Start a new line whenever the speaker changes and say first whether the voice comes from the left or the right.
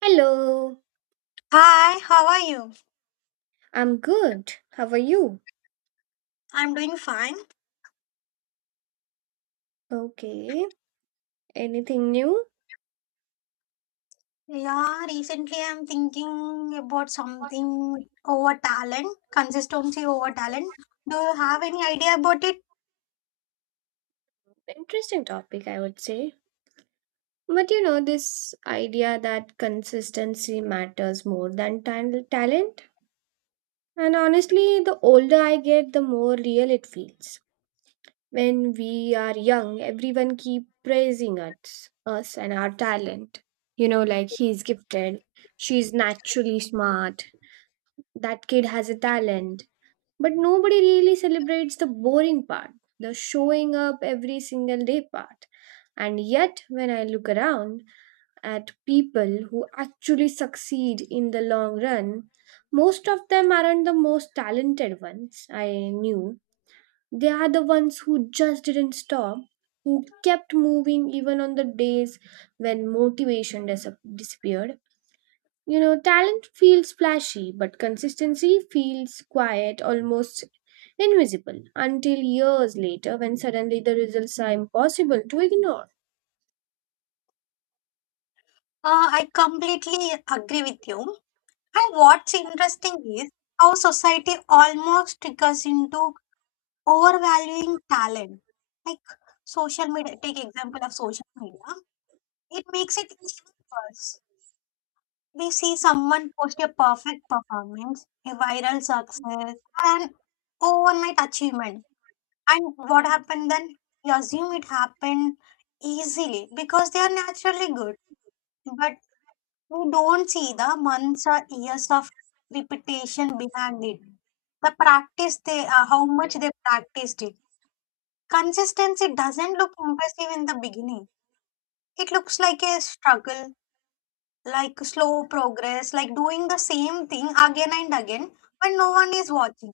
right: Hello,
left: Hi, how are you?
right: I'm good. How are you?
left: I'm doing fine.
right: Okay, anything new?
left: Yeah, recently I'm thinking about something over talent, consistency over talent. Do you have any idea about it?
right: Interesting topic, I would say. But this idea that consistency matters more than talent. And honestly, the older I get, the more real it feels. When we are young, everyone keep praising us and our talent. Like he's gifted, she's naturally smart, that kid has a talent. But nobody really celebrates the boring part, the showing up every single day part. And yet, when I look around at people who actually succeed in the long run, most of them aren't the most talented ones I knew. They are the ones who just didn't stop, who kept moving even on the days when motivation disappeared. Talent feels flashy, but consistency feels quiet, almost invisible, until years later when suddenly the results are impossible to ignore.
left: I completely agree with you. And what's interesting is how society almost triggers into overvaluing talent. Like social media, take example of social media. It makes it even worse. We see someone post a perfect performance, a viral success, an overnight achievement. And what happened then? We assume it happened easily because they are naturally good. But we don't see the months or years of repetition behind it. The practice they How much they practiced it. Consistency doesn't look impressive in the beginning. It looks like a struggle, like slow progress, like doing the same thing again and again when no one is watching.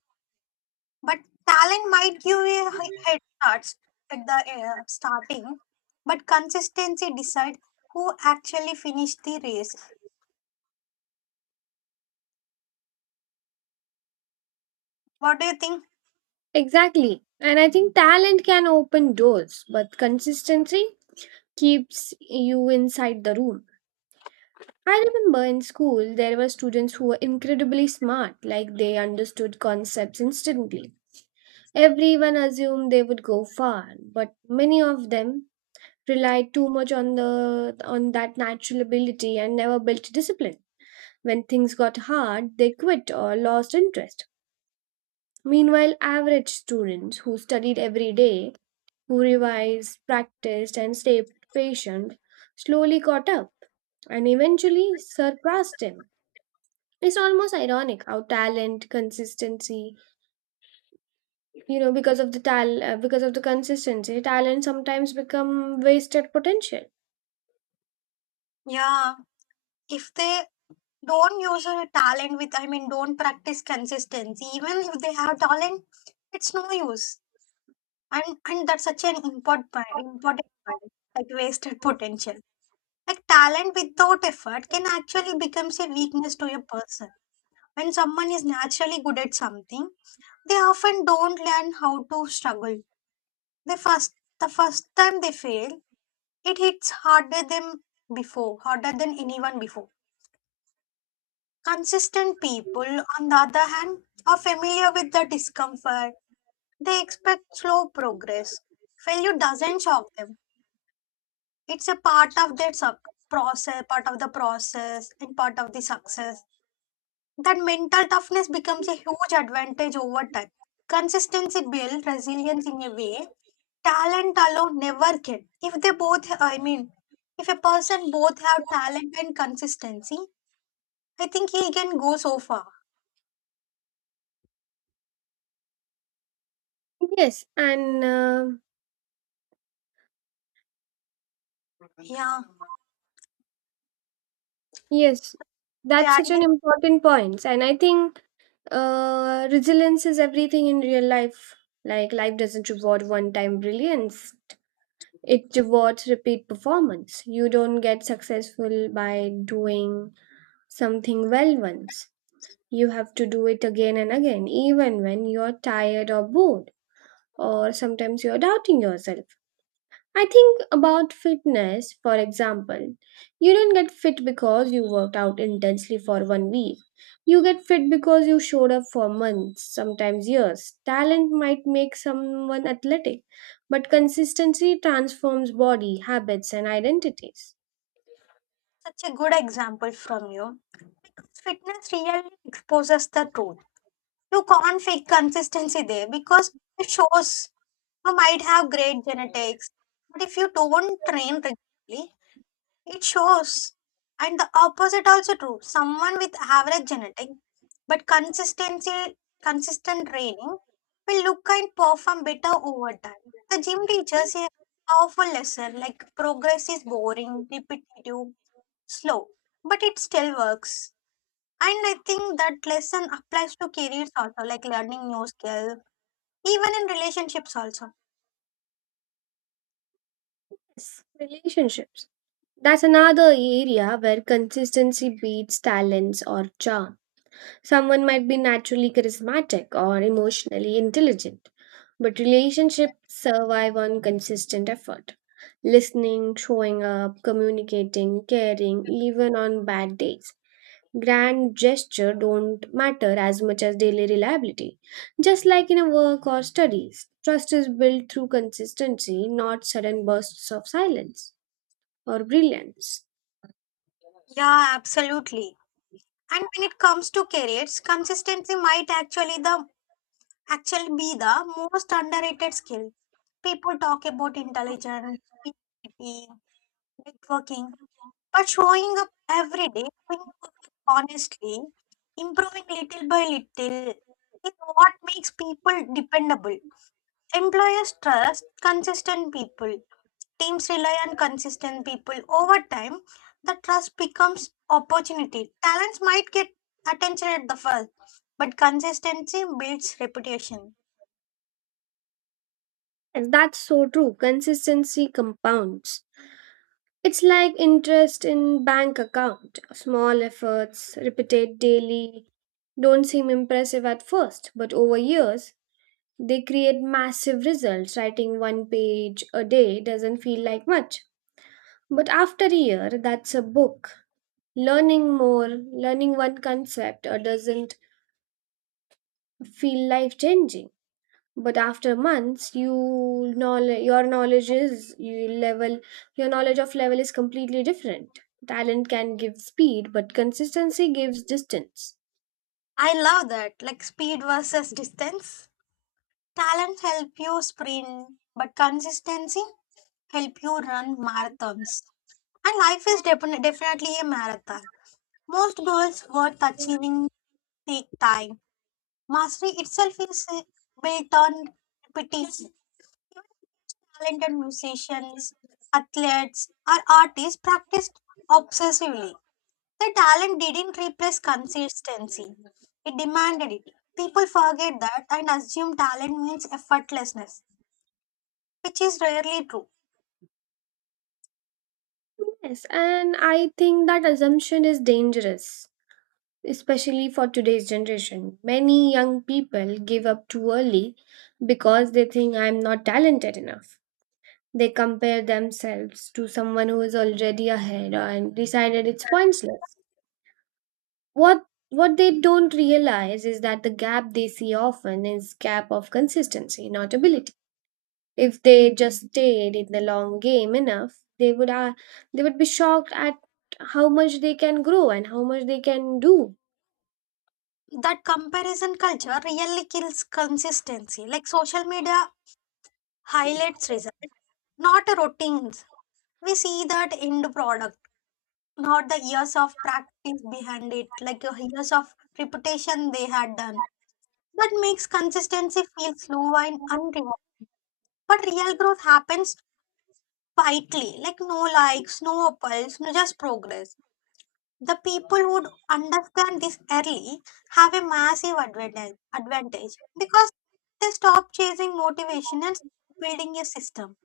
left: But talent might give you head starts at the starting, but consistency decide who actually finish the race. What do you think?
right: Exactly. And I think talent can open doors, but consistency keeps you inside the room. I remember in school there were students who were incredibly smart, like they understood concepts instantly. Everyone assumed they would go far, but many of them relied too much on the on that natural ability and never built discipline. When things got hard, they quit or lost interest. Meanwhile, average students who studied every day, who revised, practiced, and stayed patient, slowly caught up and eventually surpassed him. It's almost ironic how talent, consistency, because of the tal because of the consistency, talent sometimes become wasted potential.
left: Yeah, if they don't use a talent I mean, don't practice consistency, even if they have talent, it's no use. And that's such an important point, like wasted potential. Like talent without effort can actually becomes a weakness to a person. When someone is naturally good at something, they often don't learn how to struggle. The first time they fail, it hits harder than before, harder than anyone before. Consistent people, on the other hand, are familiar with the discomfort. They expect slow progress. Failure doesn't shock them. It's a part of their sub- process, part of the process, and part of the success. That mental toughness becomes a huge advantage over time. Consistency builds resilience in a way talent alone never can. If they both, I mean, if a person both have talent and consistency, I think he can go so far.
right: Yes, and
left: Yeah.
right: yes, that's such
left: Adding
right: an important point. And I think resilience is everything in real life. Like, life doesn't reward one time brilliance, it rewards repeat performance. You don't get successful by doing something well once. You have to do it again and again, even when you're tired or bored, or sometimes you're doubting yourself. I think about fitness, for example. You don't get fit because you worked out intensely for one week. You get fit because you showed up for months, sometimes years. Talent might make someone athletic, but consistency transforms body, habits, and identities.
left: Such a good example from you. Fitness really exposes the truth. You can't fake consistency there because it shows you might have great genetics, but if you don't train regularly, it shows. And the opposite also true. Someone with average genetic but consistency consistent training will look and perform better over time. The gym teaches a powerful lesson, like progress is boring, repetitive, slow, but it still works. And I think that lesson applies to careers also, like learning new skill, even in relationships also.
right: Yes, relationships. That's another area where consistency beats talents or charm. Someone might be naturally charismatic or emotionally intelligent. But relationships survive on consistent effort. Listening, showing up, communicating, caring, even on bad days. Grand gesture don't matter as much as daily reliability. Just like in a work or studies, trust is built through consistency, not sudden bursts of silence or brilliance.
left: Yeah, absolutely. And when it comes to careers, consistency might actually be the most underrated skill. People talk about intelligence, creativity, networking, but showing up every day, doing your work honestly, improving little by little is what makes people dependable. Employers trust consistent people. Teams rely on consistent people. Over time, the trust becomes opportunity. Talents might get attention at the first, but consistency builds reputation.
right: And that's so true. Consistency compounds. It's like interest in bank account. Small efforts, repeated daily, don't seem impressive at first, but over years, they create massive results. Writing one page a day doesn't feel like much. But after a year, that's a book. Learning more, learning one concept, or doesn't feel life changing. But after months, you knowledge your knowledge is you level your knowledge of level is completely different. Talent can give speed, but consistency gives distance.
left: I love that. Like speed versus distance. Talent help you sprint, but consistency help you run marathons. And life is definitely a marathon. Most goals worth achieving take time. Mastery itself is built on repetition. Even talented musicians, athletes, or artists practiced obsessively. The talent didn't replace consistency, it demanded it. People forget that and assume talent means effortlessness, which is rarely true.
right: Yes, and I think that assumption is dangerous, especially for today's generation. Many young people give up too early because they think, I'm not talented enough. They compare themselves to someone who is already ahead and decided it's pointless. What what they don't realize is that the gap they see often is gap of consistency, not ability. If they just stayed in the long game enough, they would be shocked at how much they can grow and how much they can do.
left: That comparison culture really kills consistency. Like social media highlights results, not routines. We see that end product, not the years of practice behind it, like years of reputation they had done. That makes consistency feel slow and unrewarded. But real growth happens quietly, like no likes, no apples, no just progress. The people who would understand this early have a massive advantage because they stop chasing motivation and start building a system.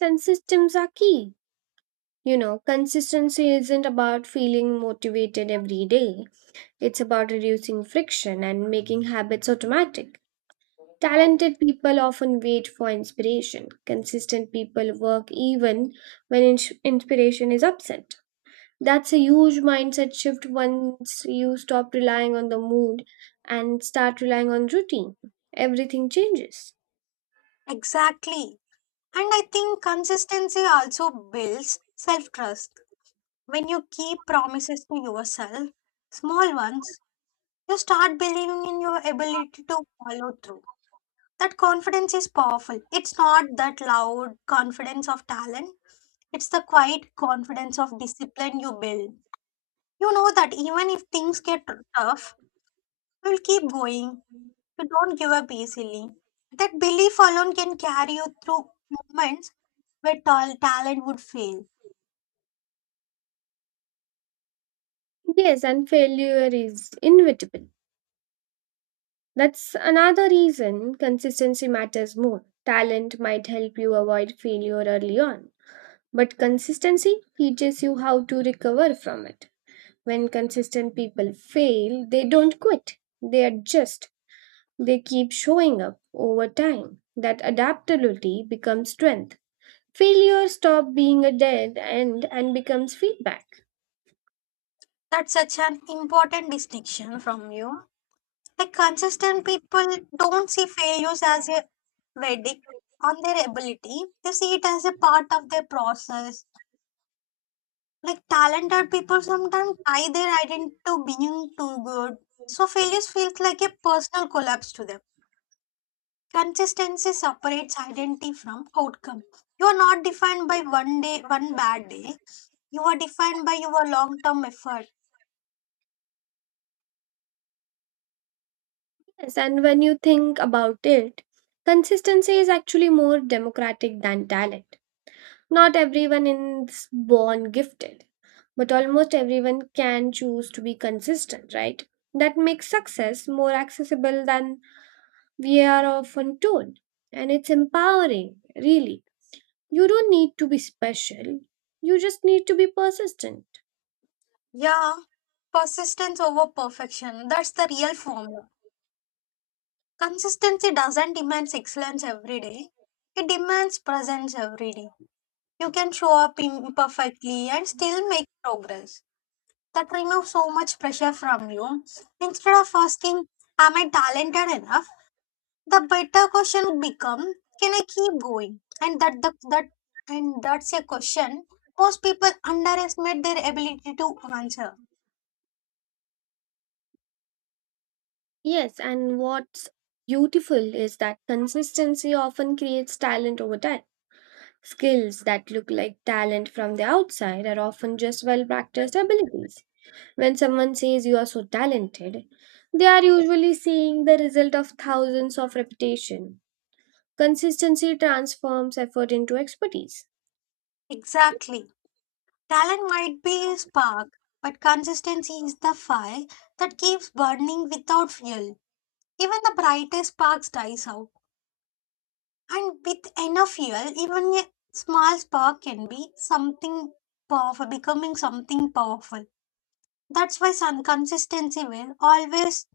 right: And systems are key. Consistency isn't about feeling motivated every day, it's about reducing friction and making habits automatic. Talented people often wait for inspiration. Consistent people work even when inspiration is absent. That's a huge mindset shift. Once you stop relying on the mood and start relying on routine, everything changes.
left: Exactly. And I think consistency also builds self trust. When you keep promises to yourself, small ones, you start believing in your ability to follow through. That confidence is powerful. It's not that loud confidence of talent, it's the quiet confidence of discipline you build. You know that even if things get tough, you'll keep going. You don't give up easily. That belief alone can carry you through moments where talent would fail.
right: Yes, and failure is inevitable. That's another reason consistency matters more. Talent might help you avoid failure early on, but consistency teaches you how to recover from it. When consistent people fail, they don't quit, they adjust, they keep showing up over time. That adaptability becomes strength. Failure stops being a dead end and becomes feedback.
left: That's such an important distinction from you. Like consistent people don't see failures as a verdict on their ability. They see it as a part of their process. Like talented people sometimes tie their identity to being too good. So failures feels like a personal collapse to them. Consistency separates identity from outcome. You are not defined by one day, one bad day. You are defined by your long term effort.
right: Yes, and when you think about it, consistency is actually more democratic than talent. Not everyone is born gifted, but almost everyone can choose to be consistent, right? That makes success more accessible than we are often told. And it's empowering, really. You don't need to be special, you just need to be persistent.
left: Yeah, persistence over perfection. That's the real formula. Consistency doesn't demand excellence every day, it demands presence every day. You can show up imperfectly and still make progress. That removes so much pressure from you. Instead of asking, "Am I talented enough?" the better question would become, "Can I keep going?" And that's a question most people underestimate their ability to answer.
right: Yes, and what's beautiful is that consistency often creates talent over time. Skills that look like talent from the outside are often just well practiced abilities. When someone says you are so talented, they are usually seeing the result of thousands of repetition. Consistency transforms effort into expertise.
left: Exactly. Talent might be a spark, but consistency is the fire that keeps burning without fuel. Even the brightest sparks dies out. And with enough fuel, even a small spark can be something powerful, becoming something powerful. That's why some consistency will always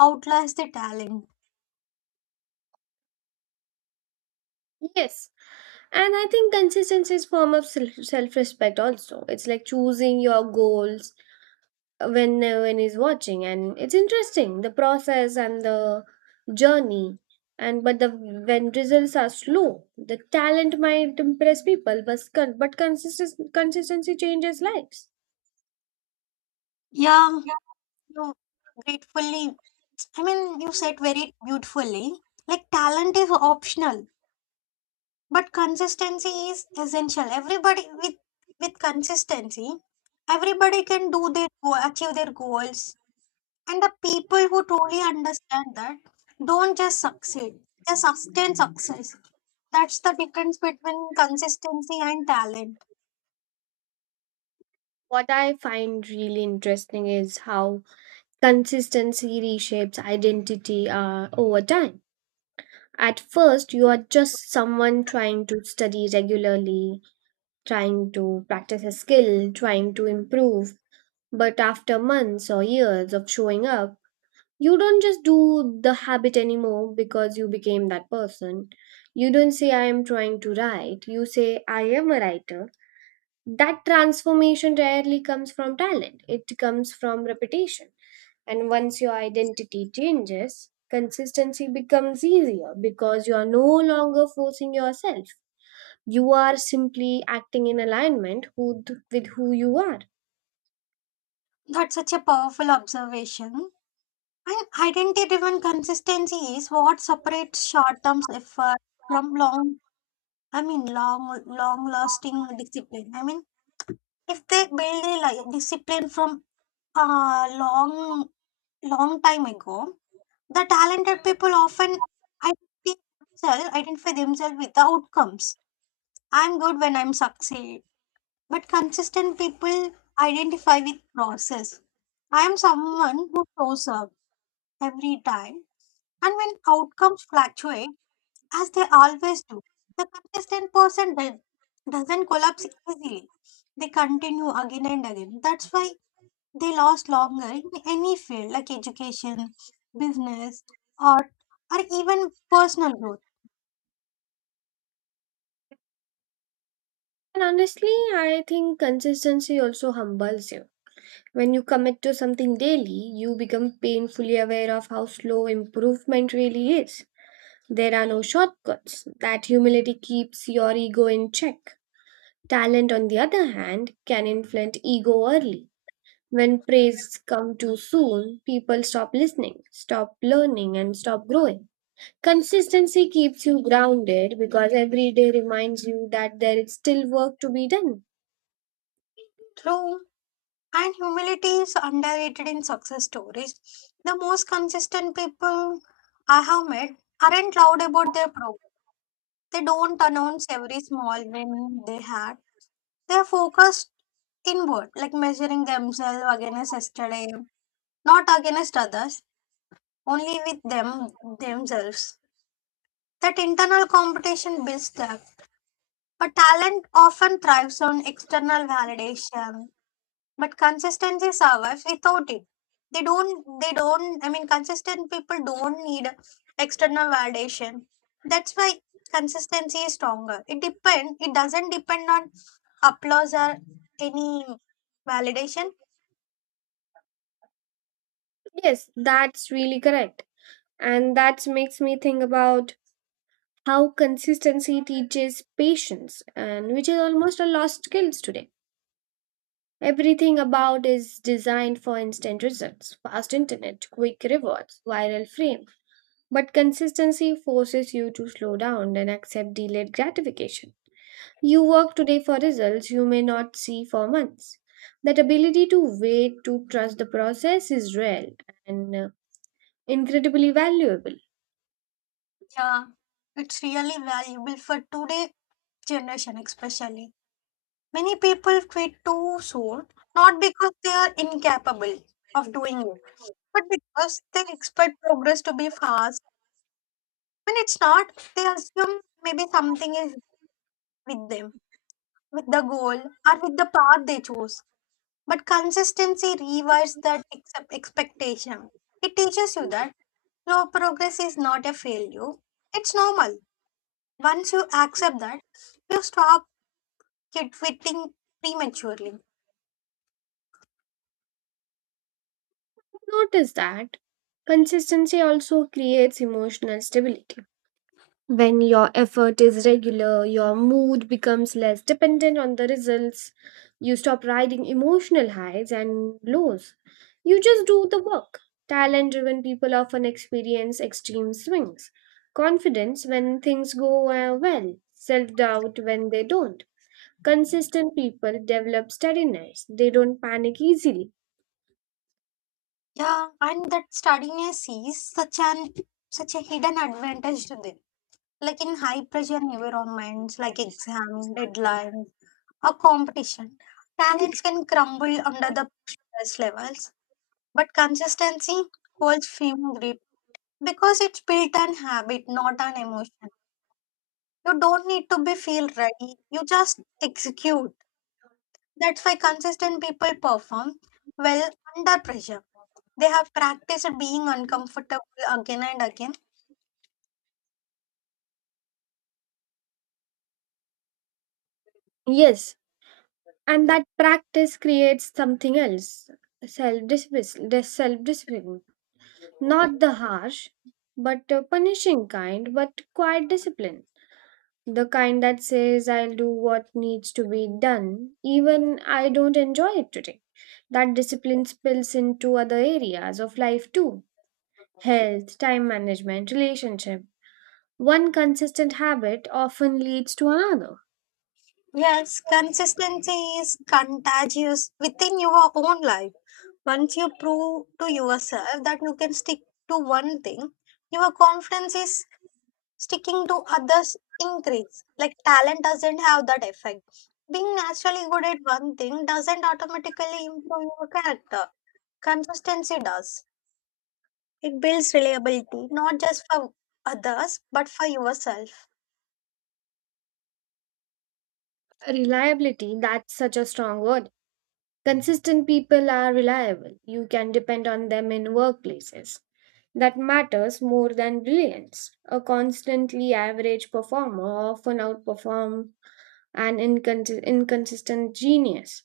left: outlast the talent.
right: Yes, and I think consistency is form of self respect also. It's like choosing your goals when no one is watching, and it's interesting the process and the journey. And but the when results are slow, the talent might impress people, but consistency changes lives.
left: Yeah, you gratefully, I mean, you said very beautifully. Like, talent is optional, but consistency is essential. Everybody with consistency, everybody can do their go achieve their goals. And the people who truly understand that don't just succeed, they sustain success. That's the difference between consistency and talent.
right: What I find really interesting is how consistency reshapes identity over time. At first, you are just someone trying to study regularly, trying to practice a skill, trying to improve. But after months or years of showing up, you don't just do the habit anymore because you became that person. You don't say, I am trying to write. You say, I am a writer. That transformation rarely comes from talent, it comes from repetition. And once your identity changes, consistency becomes easier because you are no longer forcing yourself. You are simply acting in alignment with who you are.
left: That's such a powerful observation. And identity driven consistency is what separates short term effort from I mean, long, long lasting discipline. I mean, if they build a discipline from long, long time ago. The talented people often identify themselves with the outcomes. I'm good when I'm succeed. But consistent people identify with process. I am someone who shows up every time. And when outcomes fluctuate, as they always do, the consistent person doesn't collapse easily. They continue again and again. That's why they last longer in any field like education, business, art, or even personal growth.
right: And honestly, I think consistency also humbles you. When you commit to something daily, you become painfully aware of how slow improvement really is. There are no shortcuts. That humility keeps your ego in check. Talent, on the other hand, can inflate ego early. When praise come too soon, people stop listening, stop learning, and stop growing. Consistency keeps you grounded because every day reminds you that there is still work to be done.
left: True, and humility is underrated in success stories. The most consistent people I have met aren't loud about their progress. They don't announce every small win they had. They're focused inward, like measuring themselves against yesterday, not against others, only with themselves. That internal competition builds that. A talent often thrives on external validation, but consistency survives without it. They don't, I mean, consistent people don't need external validation. That's why consistency is stronger. It doesn't depend on applause or any validation.
right: Yes, that's really correct. And that makes me think about how consistency teaches patience and which is almost a lost skills today. Everything about is designed for instant results, fast internet, quick rewards, viral fame. But consistency forces you to slow down and accept delayed gratification. You work today for results you may not see for months. That ability to wait, to trust the process is rare and incredibly valuable.
left: Yeah, it's really valuable for today generation, especially. Many people quit too soon, not because they are incapable of doing it. But because they expect progress to be fast. When it's not, they assume maybe something is with them, with the goal or with the path they choose. But consistency rewires that accept expectation. It teaches you that slow progress is not a failure. It's normal. Once you accept that, you stop kid quitting prematurely.
right: Notice that. Consistency also creates emotional stability. When your effort is regular, your mood becomes less dependent on the results. You stop riding emotional highs and lows. You just do the work. Talent driven people often experience extreme swings. Confidence when things go well, self doubt when they don't. Consistent people develop steadiness, they don't panic easily.
left: Yeah, and that studying cease such a hidden advantage to them. Like in high pressure environments like exam, deadlines, or competition, talents can crumble under the stress levels. But consistency holds firm grip because it's built on habit, not on emotion. You don't need to be feel ready, you just execute. That's why consistent people perform well under pressure. They have practiced being uncomfortable again and again.
right: Yes, and that practice creates something else self discipline. Not the harsh, but punishing kind, but quiet discipline. The kind that says, I'll do what needs to be done, even I don't enjoy it today. That discipline spills into other areas of life too health, time management, relationship. One consistent habit often leads to another.
left: Yes, consistency is contagious within your own life. Once you prove to yourself that you can stick to one thing, your confidence is sticking to others increase. Like talent doesn't have that effect. Being naturally good at one thing doesn't automatically improve your character. Consistency does. It builds reliability, not just for others, but for yourself.
right: Reliability, that's such a strong word. Consistent people are reliable. You can depend on them in workplaces. That matters more than brilliance. A constantly average performer often outperforms an inconsistent genius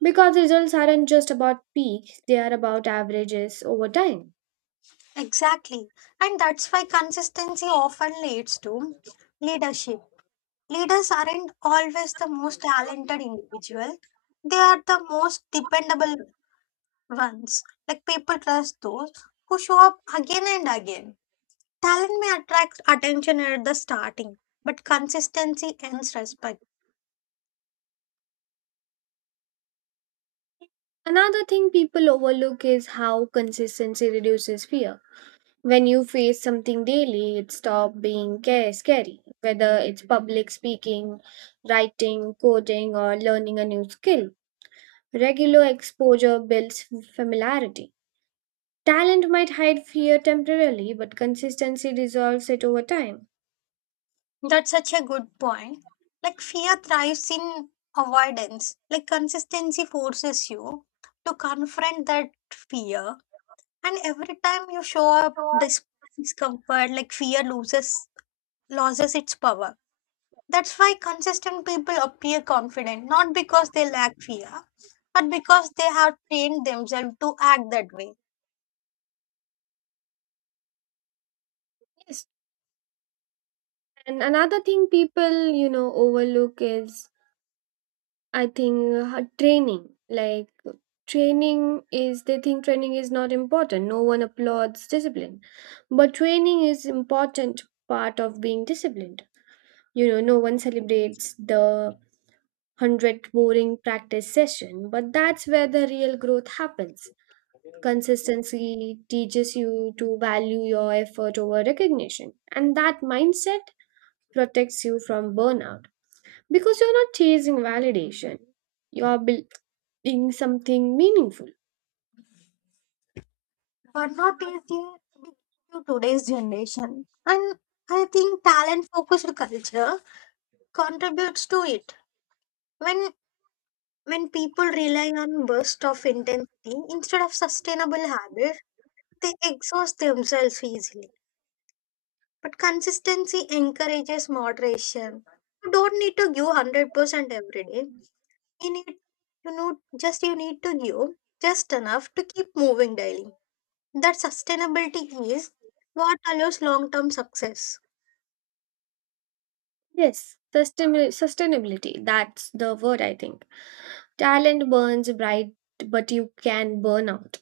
right: because results aren't just about peaks, they are about averages over time.
left: Exactly. And that's why consistency often leads to leadership. Leaders aren't always the most talented individual. They are the most dependable ones. Like people trust those who show up again and again. Talent may attract attention at the starting, but consistency earns respect.
right: Another thing people overlook is how consistency reduces fear. When you face something daily, it stops being scary, whether it's public speaking, writing, coding, or learning a new skill. Regular exposure builds familiarity. Talent might hide fear temporarily, but consistency dissolves it over time.
left: That's such a good point. Like fear thrives in avoidance. Like consistency forces you to confront that fear. And every time you show up discomfort, like fear loses its power. That's why consistent people appear confident, not because they lack fear, but because they have trained themselves to act that way.
right: Yes. And another thing people overlook is I think training. Like training is they think training is not important. No one applauds discipline. But training is important part of being disciplined. No one celebrates the 100th boring practice session, but that's where the real growth happens. Consistency teaches you to value your effort over recognition, and that mindset protects you from burnout because you're not chasing validation, you're building something meaningful.
left: But not easy to today's generation. And I think talent focused culture contributes to it. When when people rely on bursts of intensity instead of sustainable habits, they exhaust themselves easily. But consistency encourages moderation. You don't need to give 100% every day. You need you know you need to give just enough to keep moving daily. That sustainability is what allows long term success.
right: Yes, sustainability, that's the word I think. Talent burns bright, but you can burn out.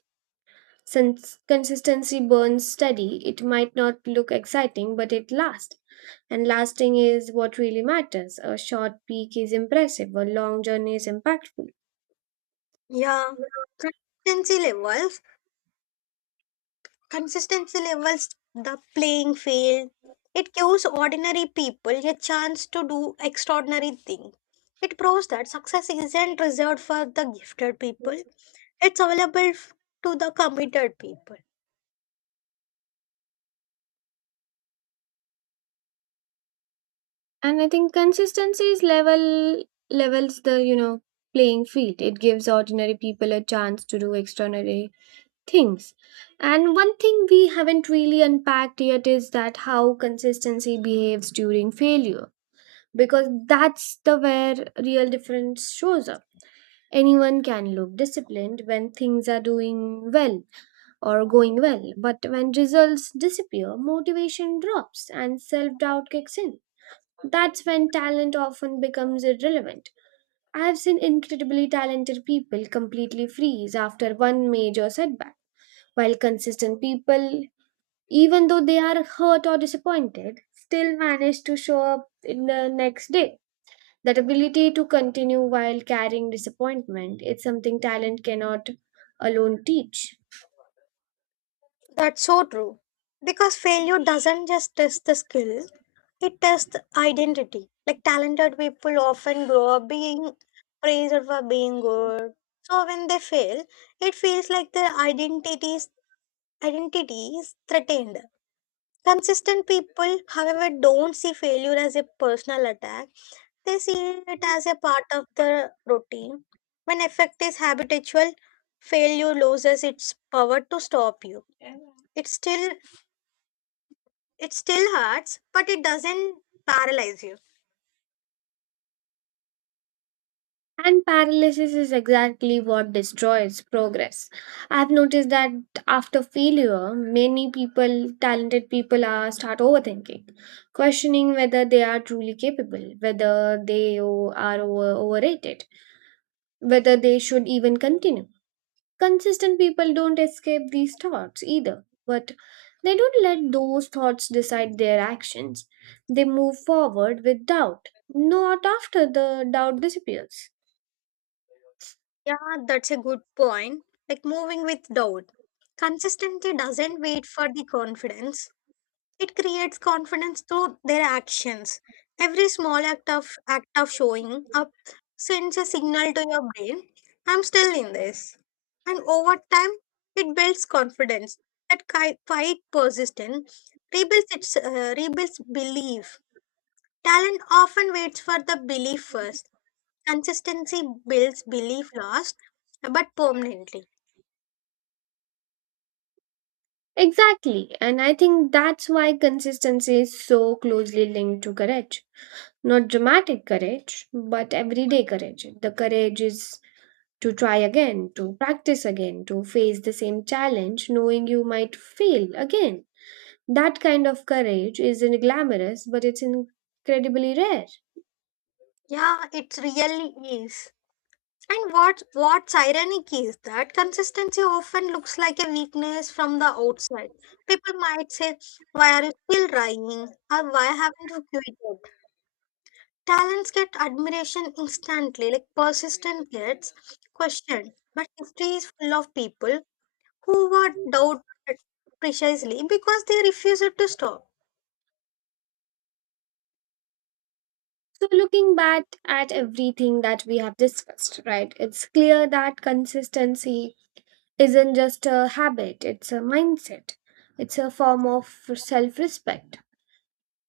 right: Since consistency burns steady, it might not look exciting, but it lasts. And lasting is what really matters. A short peak is impressive, a long journey is impactful.
left: Yeah. Consistency levels consistency levels the playing field. It gives ordinary people a chance to do extraordinary things. It proves that success isn't reserved for the gifted people. It's available to the committed people.
right: And I think consistency is levels the playing field. It gives ordinary people a chance to do extraordinary things. And one thing we haven't really unpacked yet is that how consistency behaves during failure. Because that's the where real difference shows up. Anyone can look disciplined when things are doing well or going well, but when results disappear, motivation drops and self doubt kicks in. That's when talent often becomes irrelevant. I have seen incredibly talented people completely freeze after one major setback, while consistent people, even though they are hurt or disappointed, still manage to show up in the next day. That ability to continue while carrying disappointment, it's something talent cannot alone teach.
left: That's so true. Because failure doesn't just test the skill, it tests identity. Like talented people often grow up being praised for being good. So when they fail, it feels like their identity is threatened. Consistent people, however, don't see failure as a personal attack. They see it as a part of the routine. When effect is habitual, failure loses its power to stop you. It still it still hurts, but it doesn't paralyze you.
right: And paralysis is exactly what destroys progress. I've noticed that after failure, many people, talented people, are start overthinking, questioning whether they are truly capable, whether they are overrated, whether they should even continue. Consistent people don't escape these thoughts either, but they don't let those thoughts decide their actions. They move forward with doubt, not after the doubt disappears.
left: Yeah, that's a good point. Like moving with doubt. Consistency doesn't wait for the confidence. It creates confidence through their actions. Every small act of showing up sends a signal to your brain, I'm still in this. And over time, it builds confidence. That quite persistent rebuilds belief. Talent often waits for the belief first. Consistency builds belief last, but permanently.
right: Exactly, and I think that's why consistency is so closely linked to courage. Not dramatic courage, but everyday courage. The courage is to try again, to practice again, to face the same challenge, knowing you might fail again. That kind of courage isn't glamorous, but it's incredibly rare.
left: Yeah, it really is. And what's ironic is that consistency often looks like a weakness from the outside. People might say, "Why are you still trying?" or "Why haven't you quit yet?" Talents get admiration instantly, like persistence gets questioned. But history is full of people who were doubted precisely because they refused to stop.
right: So, looking back at everything that we have discussed, right, it's clear that consistency isn't just a habit, it's a mindset, it's a form of self respect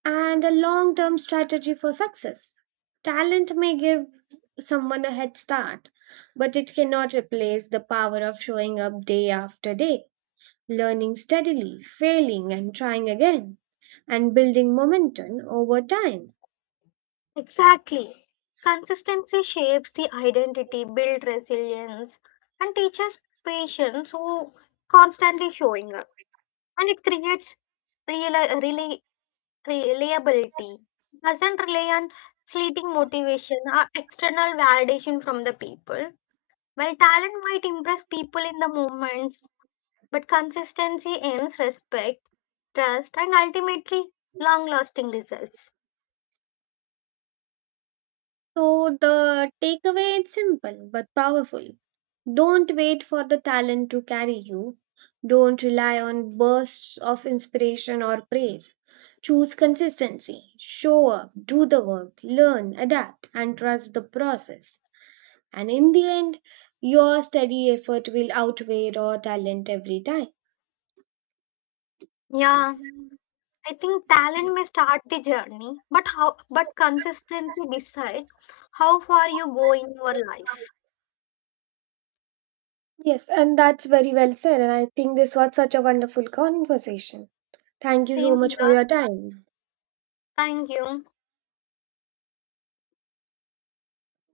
right: and a long term strategy for success. Talent may give someone a head start, but it cannot replace the power of showing up day after day, learning steadily, failing and trying again, and building momentum over time.
left: Exactly. Consistency shapes the identity, builds resilience, and teaches patience who constantly showing up. And it creates real, really reliability. Doesn't rely on fleeting motivation or external validation from the people. While talent might impress people in the moments, but consistency earns respect, trust, and ultimately long lasting results.
right: So, the takeaway is simple but powerful. Don't wait for the talent to carry you. Don't rely on bursts of inspiration or praise. Choose consistency, show up, do the work, learn, adapt, and trust the process. And in the end, your steady effort will outweigh raw talent every time.
left: Yeah. I think talent may start the journey, but consistency decides how far you go in your life.
right: Yes, and that's very well said. And I think this was such a wonderful conversation. Thank you so
left: Same
right: much for
left: luck.
right: your time.
left: Thank you.